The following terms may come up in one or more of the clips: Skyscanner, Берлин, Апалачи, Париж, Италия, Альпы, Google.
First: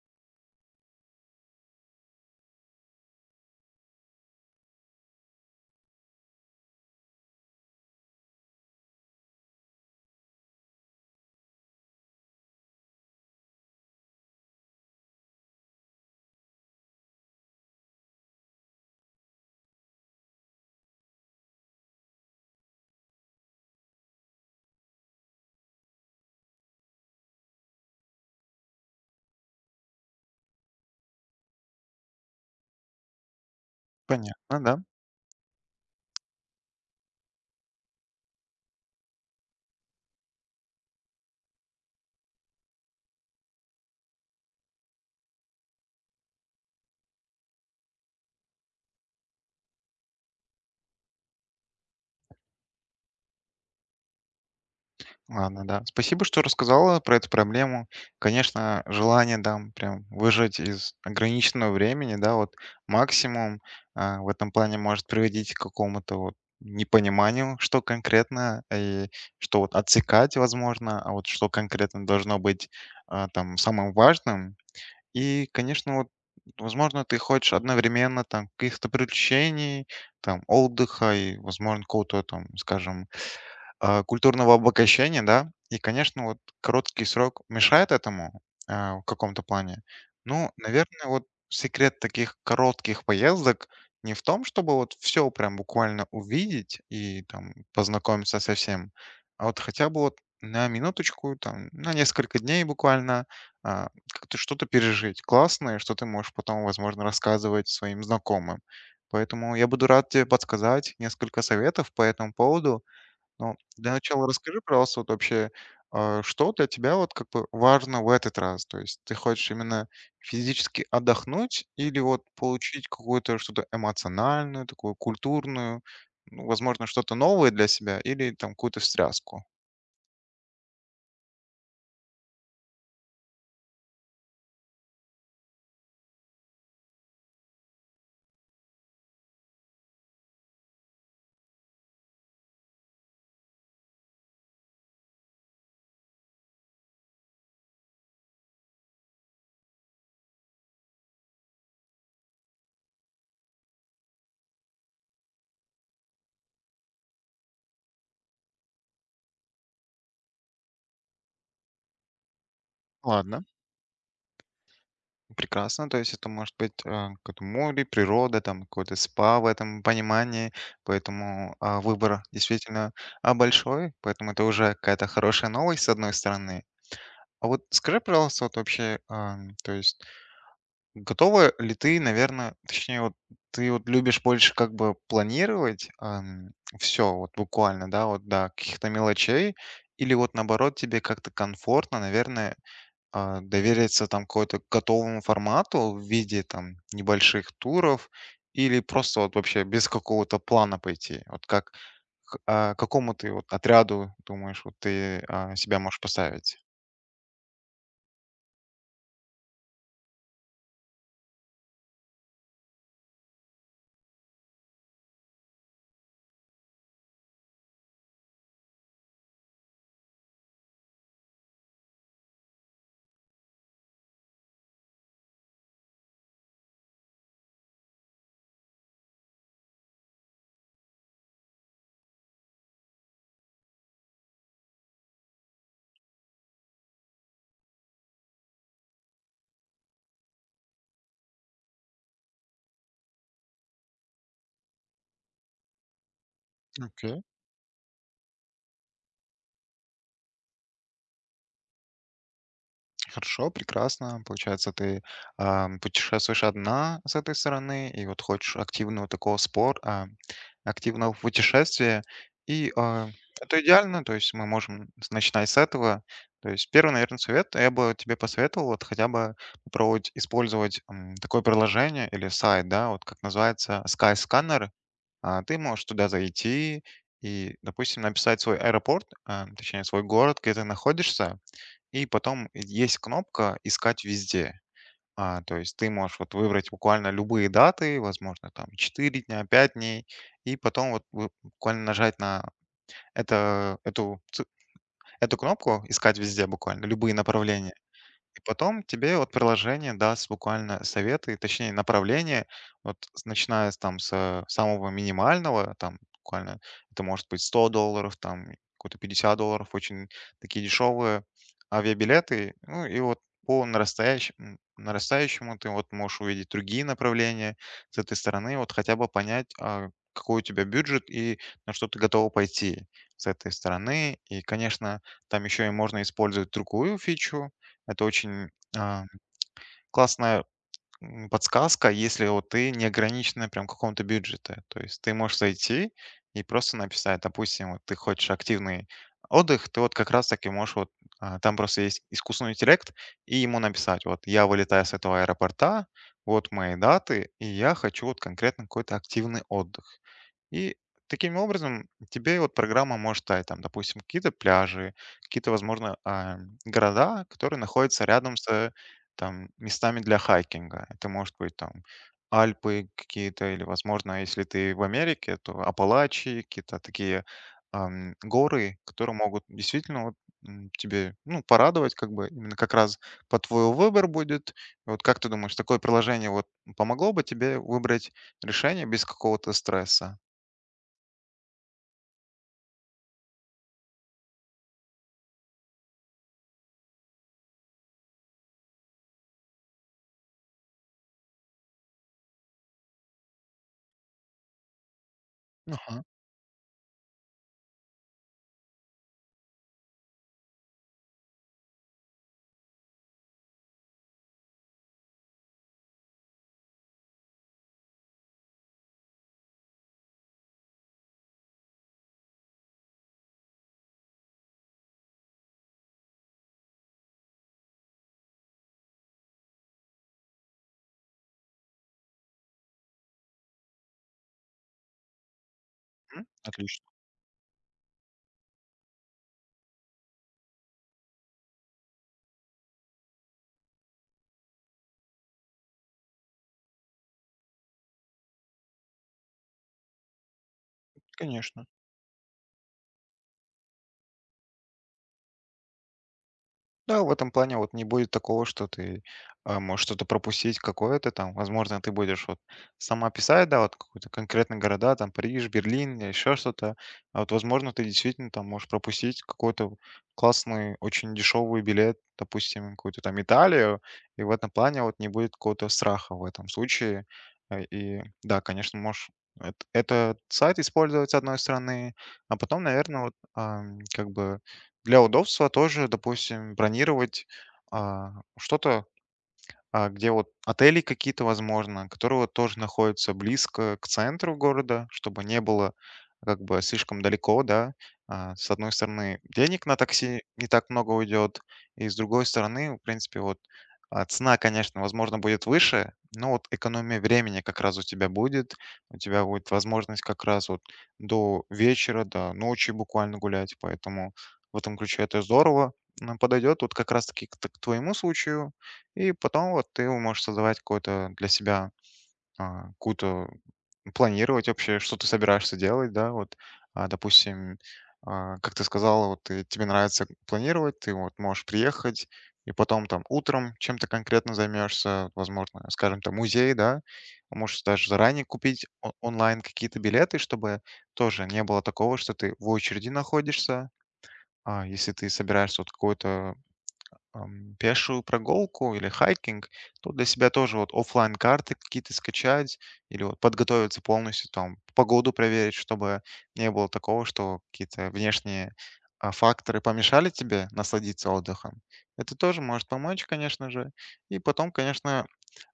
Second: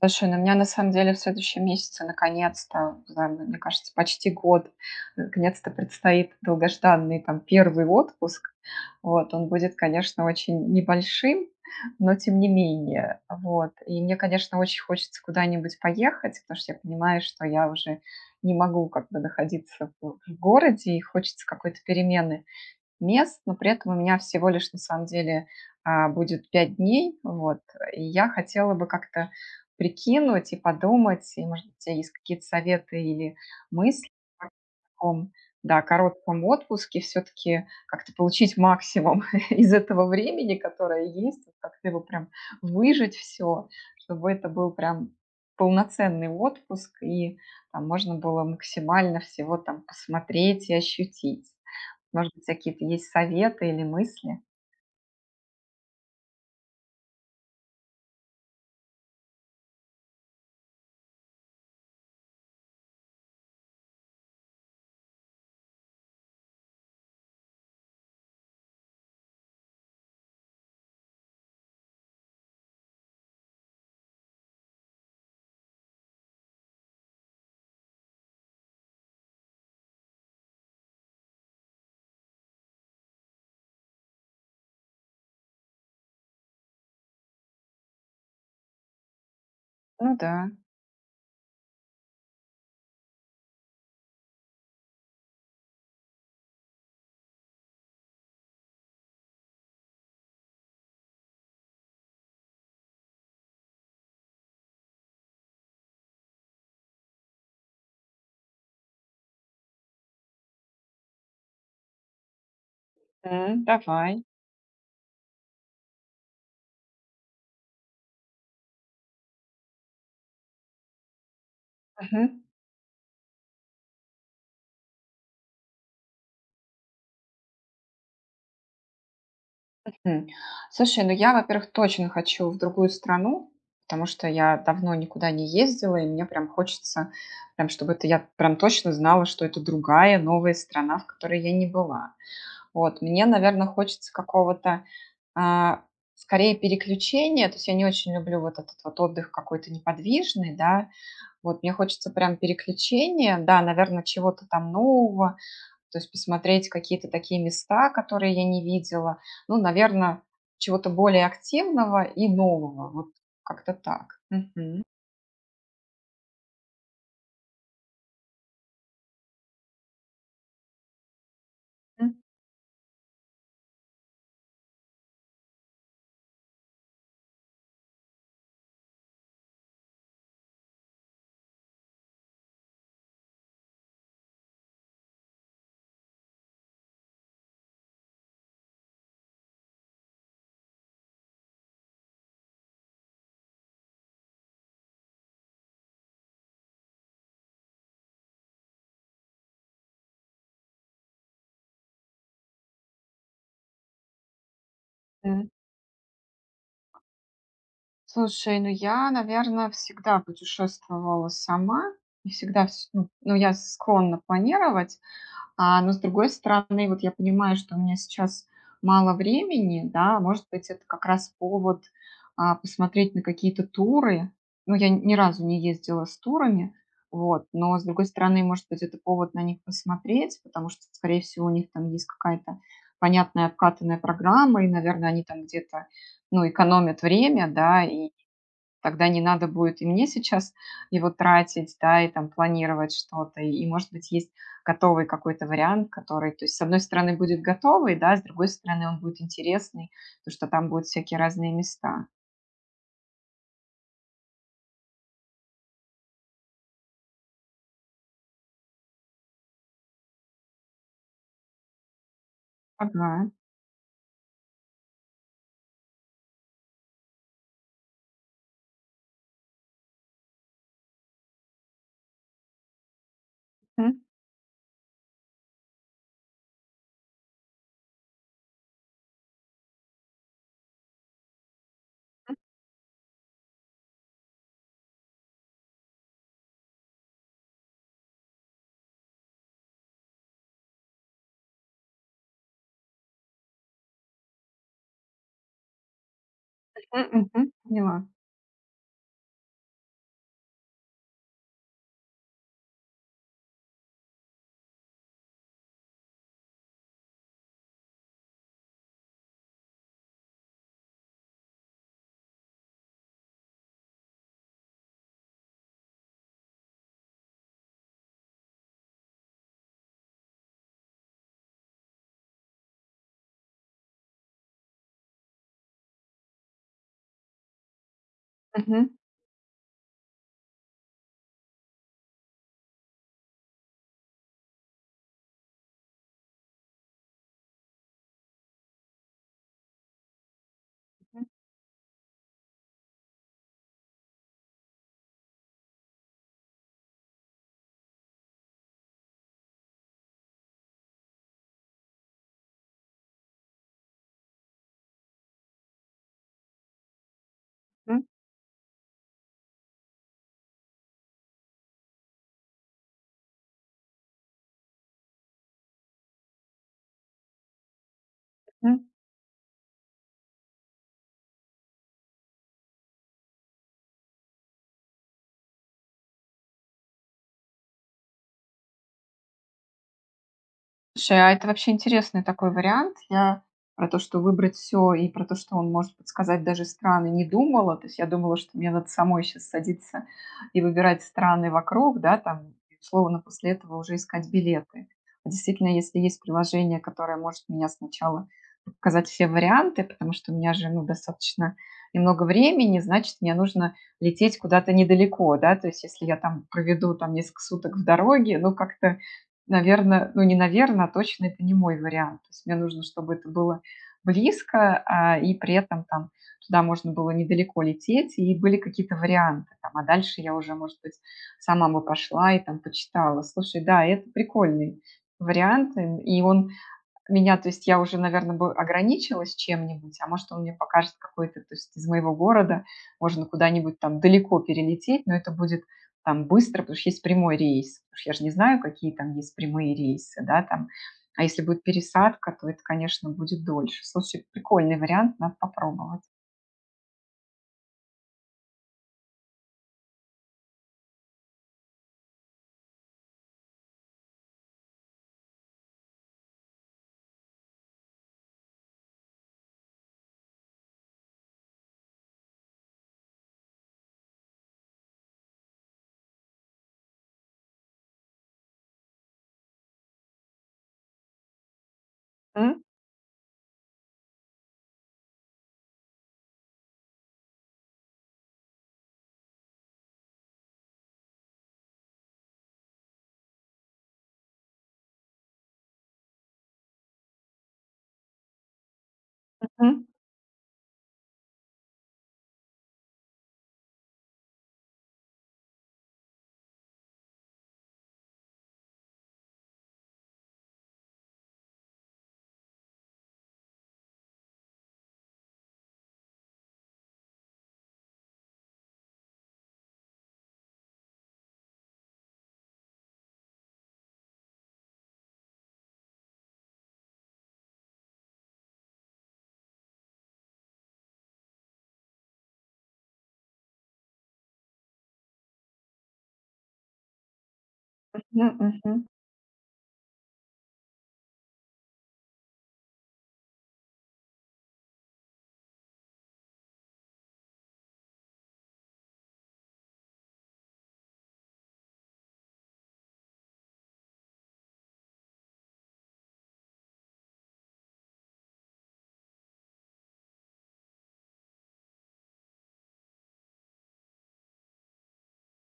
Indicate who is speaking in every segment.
Speaker 1: Слушай, ну у меня на самом деле в следующем месяце наконец-то, не знаю, мне кажется, почти год, наконец-то предстоит долгожданный там первый отпуск. Вот, он будет, конечно, очень небольшим, но тем не менее. Вот. И мне, конечно, очень хочется куда-нибудь поехать, потому что я понимаю, что я уже не могу как бы находиться в городе, и хочется какой-то перемены мест, но при этом у меня всего лишь на самом деле будет 5 дней, вот, и я хотела бы как-то прикинуть и подумать, и, может быть, у тебя есть какие-то советы или мысли о,
Speaker 2: Понятно, да.
Speaker 1: таком, да, коротком отпуске, все-таки как-то получить максимум из этого времени, которое есть, вот как-то его прям выжить все, чтобы это был прям полноценный отпуск, и там можно было максимально всего там посмотреть и ощутить. Может быть, какие-то есть советы или мысли?
Speaker 2: Ладно, да. Спасибо, что рассказала про эту проблему. Конечно, желание, да, прям выжать из ограниченного времени, да, вот максимум в этом плане может приводить к какому-то вот непониманию, что конкретно, и что вот отсекать возможно, а вот что конкретно должно быть там самым важным. И, конечно, вот возможно, ты хочешь одновременно там каких-то приключений, там отдыха и, возможно, какого-то там, скажем, культурного обогащения, да. И, конечно, вот короткий срок мешает этому в каком-то плане.
Speaker 1: Ну
Speaker 2: Ну,
Speaker 1: да.
Speaker 2: наверное, вот секрет таких коротких поездок не в том, чтобы вот все прям буквально увидеть и там познакомиться со всем, а вот хотя бы вот на минуточку, там, на несколько дней буквально, как-то что-то пережить классное, что ты можешь потом, возможно, рассказывать своим знакомым. Поэтому я буду рад тебе подсказать несколько советов по этому поводу. Ну,
Speaker 1: М,
Speaker 2: для
Speaker 1: давай.
Speaker 2: начала расскажи, пожалуйста, вот вообще, что для тебя вот как бы важно в этот раз? То есть ты хочешь именно физически отдохнуть или вот
Speaker 1: Мгм.
Speaker 2: получить какую-то что-то эмоциональную, такую культурную, ну, возможно, что-то новое для себя или там какую-то встряску?
Speaker 1: Мгм. Слушай, ну я, во-первых, точно хочу в другую страну, потому что я давно никуда не ездила, и мне прям хочется, прям чтобы это я прям точно знала, что это другая, новая страна, в которой я не была. Вот. Мне, наверное, хочется какого-то, а, скорее переключения. То есть я не очень люблю вот этот вот отдых какой-то неподвижный, да. Вот мне хочется прям переключения, да, наверное, чего-то там нового. То есть посмотреть какие-то такие места, которые я не видела. Ну, наверное, чего-то более активного и нового. Вот
Speaker 2: Ладно,
Speaker 1: как-то так. Мгм.
Speaker 2: прекрасно. То есть это может быть какое-то море, природа, там какой-то спа в этом понимании, поэтому выбор действительно большой, поэтому это уже какая-то хорошая новость с одной стороны. А вот скажи, пожалуйста, вот вообще, то есть готова ли ты, наверное, точнее, вот ты вот любишь больше как бы планировать все, вот буквально, да, вот до каких-то мелочей, или вот наоборот тебе как-то комфортно, наверное, довериться там какому-то готовому формату в виде там небольших туров, или просто вот вообще без какого-то плана пойти? Вот как, к какому ты вот отряду думаешь, вот ты
Speaker 1: Мгм.
Speaker 2: себя можешь поставить?
Speaker 1: Слушай, ну я, наверное, всегда путешествовала сама. Не всегда вс Ну, я склонна планировать. Но с другой стороны, вот я понимаю, что у меня сейчас мало времени, да, может быть, это как раз повод, посмотреть на какие-то туры. Ну, я ни разу не ездила с турами, вот, но, с другой стороны, может быть, это повод на них посмотреть, потому что, скорее всего, у них там есть какая-то понятная обкатанная программа, и, наверное, они там где-то, ну, экономят время, да, и тогда не надо будет и мне сейчас его тратить, да, и там планировать что-то. И, может быть, есть готовый какой-то вариант, который, то есть, с одной стороны, будет готовый, да, с другой стороны, он будет интересный, потому что там будут всякие разные места.
Speaker 2: Хорошо, прекрасно. Получается, ты путешествуешь одна с этой стороны, и вот хочешь активного такого активного путешествия. И
Speaker 1: Ага.
Speaker 2: это идеально, то есть мы можем начинать с этого. То есть первый, наверное, совет я бы тебе посоветовал вот хотя бы попробовать использовать такое приложение или сайт, да, вот как называется
Speaker 1: Мгм.
Speaker 2: Skyscanner. Ты можешь туда зайти и, допустим, написать свой аэропорт, а, точнее, свой город, где ты находишься, и потом есть кнопка "Искать везде". То есть ты можешь вот выбрать буквально любые даты, возможно, там 4 дня, 5 дней, и потом вот вы буквально нажать на это, эту, ц- эту кнопку "Искать везде" буквально,
Speaker 1: Мгм.
Speaker 2: любые
Speaker 1: Мгм.
Speaker 2: направления.
Speaker 1: Поняла.
Speaker 2: И потом тебе вот приложение даст буквально советы, точнее направления, вот начиная с, там с самого минимального, там буквально это может быть 100 долларов, там какой-то 50 долларов, очень такие дешевые авиабилеты, ну и вот по нарастающему, нарастающему ты вот можешь увидеть другие направления с этой стороны, вот хотя бы понять, какой у тебя бюджет и на что ты готова пойти с этой стороны. И, конечно, там еще и можно использовать другую фичу, это очень,
Speaker 1: Мгм.
Speaker 2: а, классная подсказка, если вот ты не ограничена прям какого-то бюджета. То есть ты можешь зайти и просто написать, допустим, вот ты хочешь активный отдых, ты вот как раз таки можешь вот
Speaker 1: Мгм.
Speaker 2: там просто есть искусственный интеллект, и ему написать, вот я вылетаю с этого аэропорта, вот мои даты, и я хочу вот конкретно какой-то активный отдых. И таким образом тебе вот программа может дать, там, допустим, какие-то пляжи, какие-то, возможно, города, которые находятся рядом с там местами для хайкинга. Это может быть там Альпы какие-то, или, возможно, если ты в Америке, то Апалачи, какие-то такие горы,
Speaker 1: Мгм.
Speaker 2: которые могут действительно вот, тебе ну, порадовать, как бы именно как раз по твоему выбор будет. Вот как ты думаешь, такое приложение вот помогло бы тебе выбрать решение без какого-то стресса?
Speaker 1: Слушай, а это вообще интересный такой вариант. Я про то, что выбрать все и про то, что он может подсказать даже страны, не думала. То есть я думала, что мне надо самой сейчас садиться и выбирать страны вокруг, да, там, и условно после этого уже искать билеты. А действительно, если
Speaker 2: Ага.
Speaker 1: есть приложение, которое может меня сначала показать все варианты, потому что у меня же, ну, достаточно немного времени, значит, мне нужно лететь куда-то недалеко, да. То есть если я там проведу там несколько суток в дороге, ну, как-то наверное, ну, не наверно, а точно это не мой вариант. То есть мне нужно, чтобы это было близко, и при этом там туда можно было недалеко лететь, и были какие-то варианты там. А дальше я уже, может быть, сама бы пошла и там почитала. Слушай, да, это прикольный вариант, и
Speaker 2: М?
Speaker 1: он
Speaker 2: Отлично,
Speaker 1: меня, то есть я уже, наверное, бы ограничилась чем-нибудь, а может, он мне покажет какой-то, то есть из моего города можно куда-нибудь там далеко перелететь, но это будет там быстро, потому что есть прямой рейс. Потому что я же не знаю, какие там есть прямые рейсы, да, там. А если будет
Speaker 2: конечно.
Speaker 1: пересадка, то это, конечно, будет дольше. Слушай, прикольный вариант, надо попробовать.
Speaker 2: Да, в этом плане вот не будет такого, что ты можешь что-то пропустить какое-то там. Возможно, ты будешь вот сама писать, да, вот какой-то конкретный города, там Париж, Берлин или еще что-то. А вот, возможно, ты действительно там можешь пропустить какой-то классный, очень дешевый билет, допустим, в какую-то там Италию, и в этом плане вот не будет какого-то страха в этом случае. И да, конечно, можешь этот сайт использовать с одной стороны, а
Speaker 1: М,
Speaker 2: потом, наверное, вот как бы для удобства тоже, допустим, бронировать, что-то где вот отели какие-то, возможно, которые вот тоже находятся близко к центру города, чтобы не было как бы слишком далеко, да. С одной стороны, денег на
Speaker 1: мгм,
Speaker 2: такси не так много уйдет, и с другой стороны, в принципе, вот цена, конечно, возможно, будет выше, но вот экономия времени как раз у тебя будет возможность как раз вот до вечера, до ночи буквально гулять, поэтому в этом ключе это здорово. Подойдет вот как раз-таки к твоему случаю, и потом вот ты можешь создавать какое-то для себя, какую-то планировать вообще, что ты собираешься делать, да, вот, допустим, как ты сказала, вот ты, тебе нравится планировать, ты вот можешь приехать, и потом там утром чем-то конкретно займешься, возможно, скажем, там музей, да, можешь даже заранее
Speaker 1: мгм,
Speaker 2: купить
Speaker 1: мгм,
Speaker 2: онлайн какие-то билеты, чтобы тоже не было такого, что ты в очереди находишься, если ты собираешься вот какой-то пешую прогулку или хайкинг, то для себя тоже вот оффлайн карты какие-то скачать или вот подготовиться полностью, там, погоду проверить, чтобы не было такого, что какие-то внешние факторы помешали тебе насладиться отдыхом. Это тоже может помочь, конечно же. И потом, конечно,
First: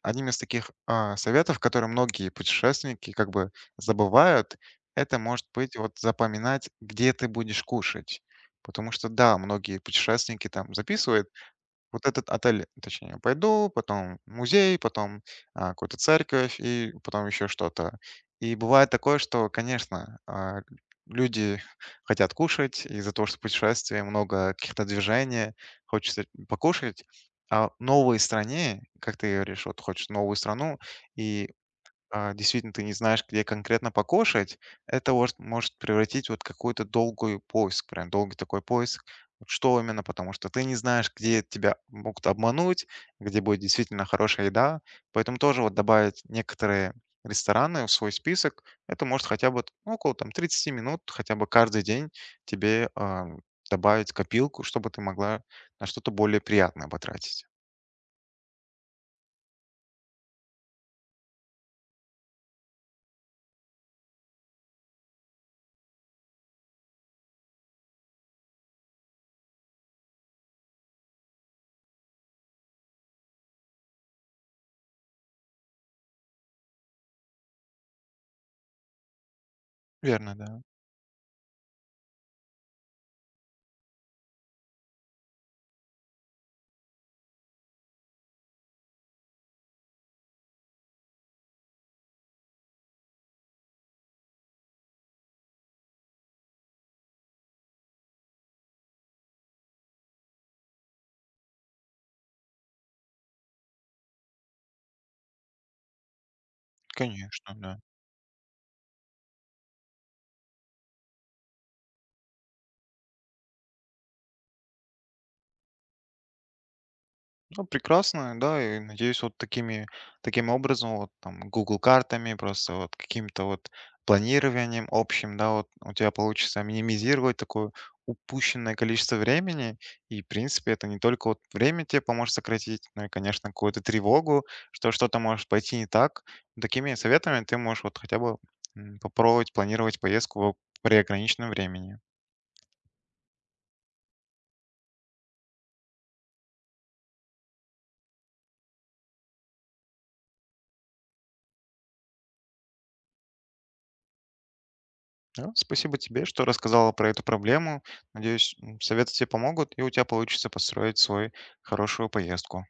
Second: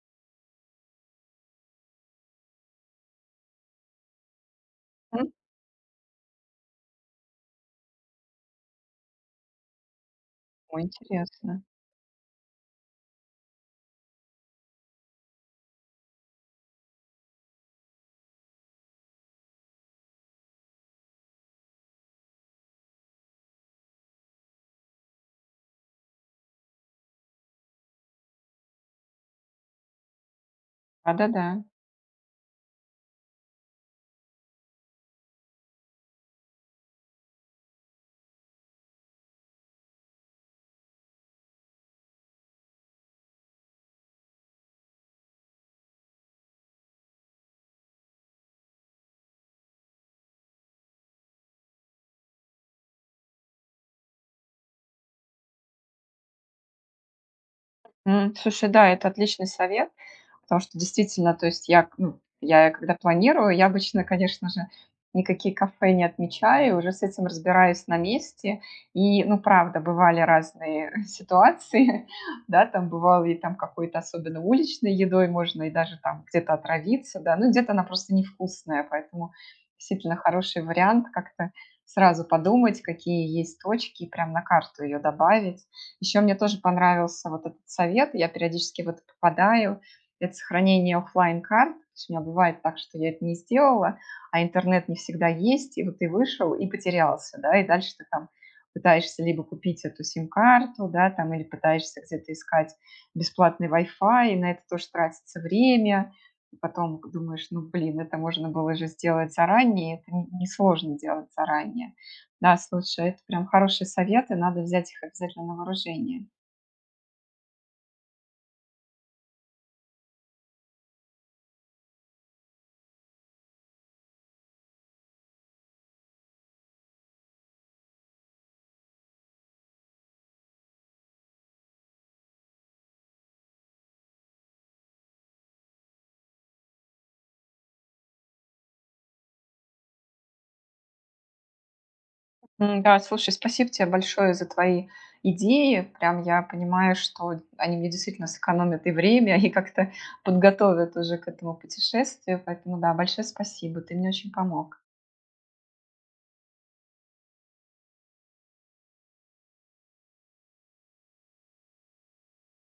Speaker 2: одним из таких советов, которые многие путешественники как бы забывают, это
Speaker 1: м.
Speaker 2: может быть вот запоминать, где ты будешь кушать. Потому что, да, многие путешественники там
Speaker 1: О,
Speaker 2: записывают,
Speaker 1: интересно.
Speaker 2: вот этот отель, точнее, пойду, потом музей, потом какую-то церковь и потом еще что-то. И бывает такое, что, конечно, люди хотят кушать из-за того, что путешествие, много каких-то движений, хочется покушать. А в новой стране, как ты говоришь, вот хочешь новую страну,
Speaker 1: Да-да-да.
Speaker 2: и действительно ты не знаешь, где конкретно покушать, это может превратить вот какую-то долгую поиск, прям долгий такой поиск. Вот. Что именно, потому что ты не знаешь, где тебя могут обмануть, где будет действительно хорошая еда. Поэтому тоже вот добавить некоторые рестораны в свой список, это может хотя бы ну, около там 30 минут, хотя бы каждый день тебе добавить копилку, чтобы ты могла на что-то более приятное потратить.
Speaker 1: М, слушай, да, это отличный совет. Потому что действительно, то есть я, ну, я когда планирую, я обычно, конечно же, никакие кафе не отмечаю, уже с этим разбираюсь на месте. И, ну, правда, бывали разные ситуации, да, там бывало и там какой-то особенно уличной едой можно и даже там где-то отравиться, да, ну, где-то она просто невкусная, поэтому действительно
Speaker 2: Верно, да.
Speaker 1: хороший вариант как-то сразу подумать, какие есть точки, и прям на карту ее добавить. Еще мне тоже понравился вот этот совет, я периодически вот попадаю, это сохранение офлайн карт. То есть у меня бывает так, что я это не сделала, а интернет не всегда есть, и вот ты вышел и потерялся, да, и дальше ты там пытаешься либо купить эту сим-карту, да, там, или пытаешься где-то искать бесплатный Wi-Fi, и на это тоже тратится время, и потом думаешь,
Speaker 2: Конечно,
Speaker 1: ну,
Speaker 2: да.
Speaker 1: блин, это можно было же сделать заранее, это несложно делать заранее. Да, слушай, это прям хорошие советы, надо взять их обязательно на вооружение.
Speaker 2: Ну, прекрасно, да, и надеюсь, вот такими, таким образом, вот там Google картами, просто вот каким-то вот планированием общим, да, вот у тебя получится минимизировать такое упущенное количество времени, и, в принципе, это не только вот время тебе поможет сократить, но и, конечно, какую-то тревогу, что что-то может пойти не так. Такими советами ты можешь вот хотя бы попробовать планировать поездку в при ограниченном времени.
Speaker 1: М, да, слушай, спасибо тебе большое за твои идеи. Прям я понимаю, что они мне действительно сэкономят и время, и как-то подготовят уже к этому путешествию. Поэтому, да, большое спасибо. Ты мне очень помог.
Speaker 2: Да, спасибо тебе, что рассказала про эту проблему. Надеюсь, советы тебе помогут, и у тебя получится построить свою хорошую поездку.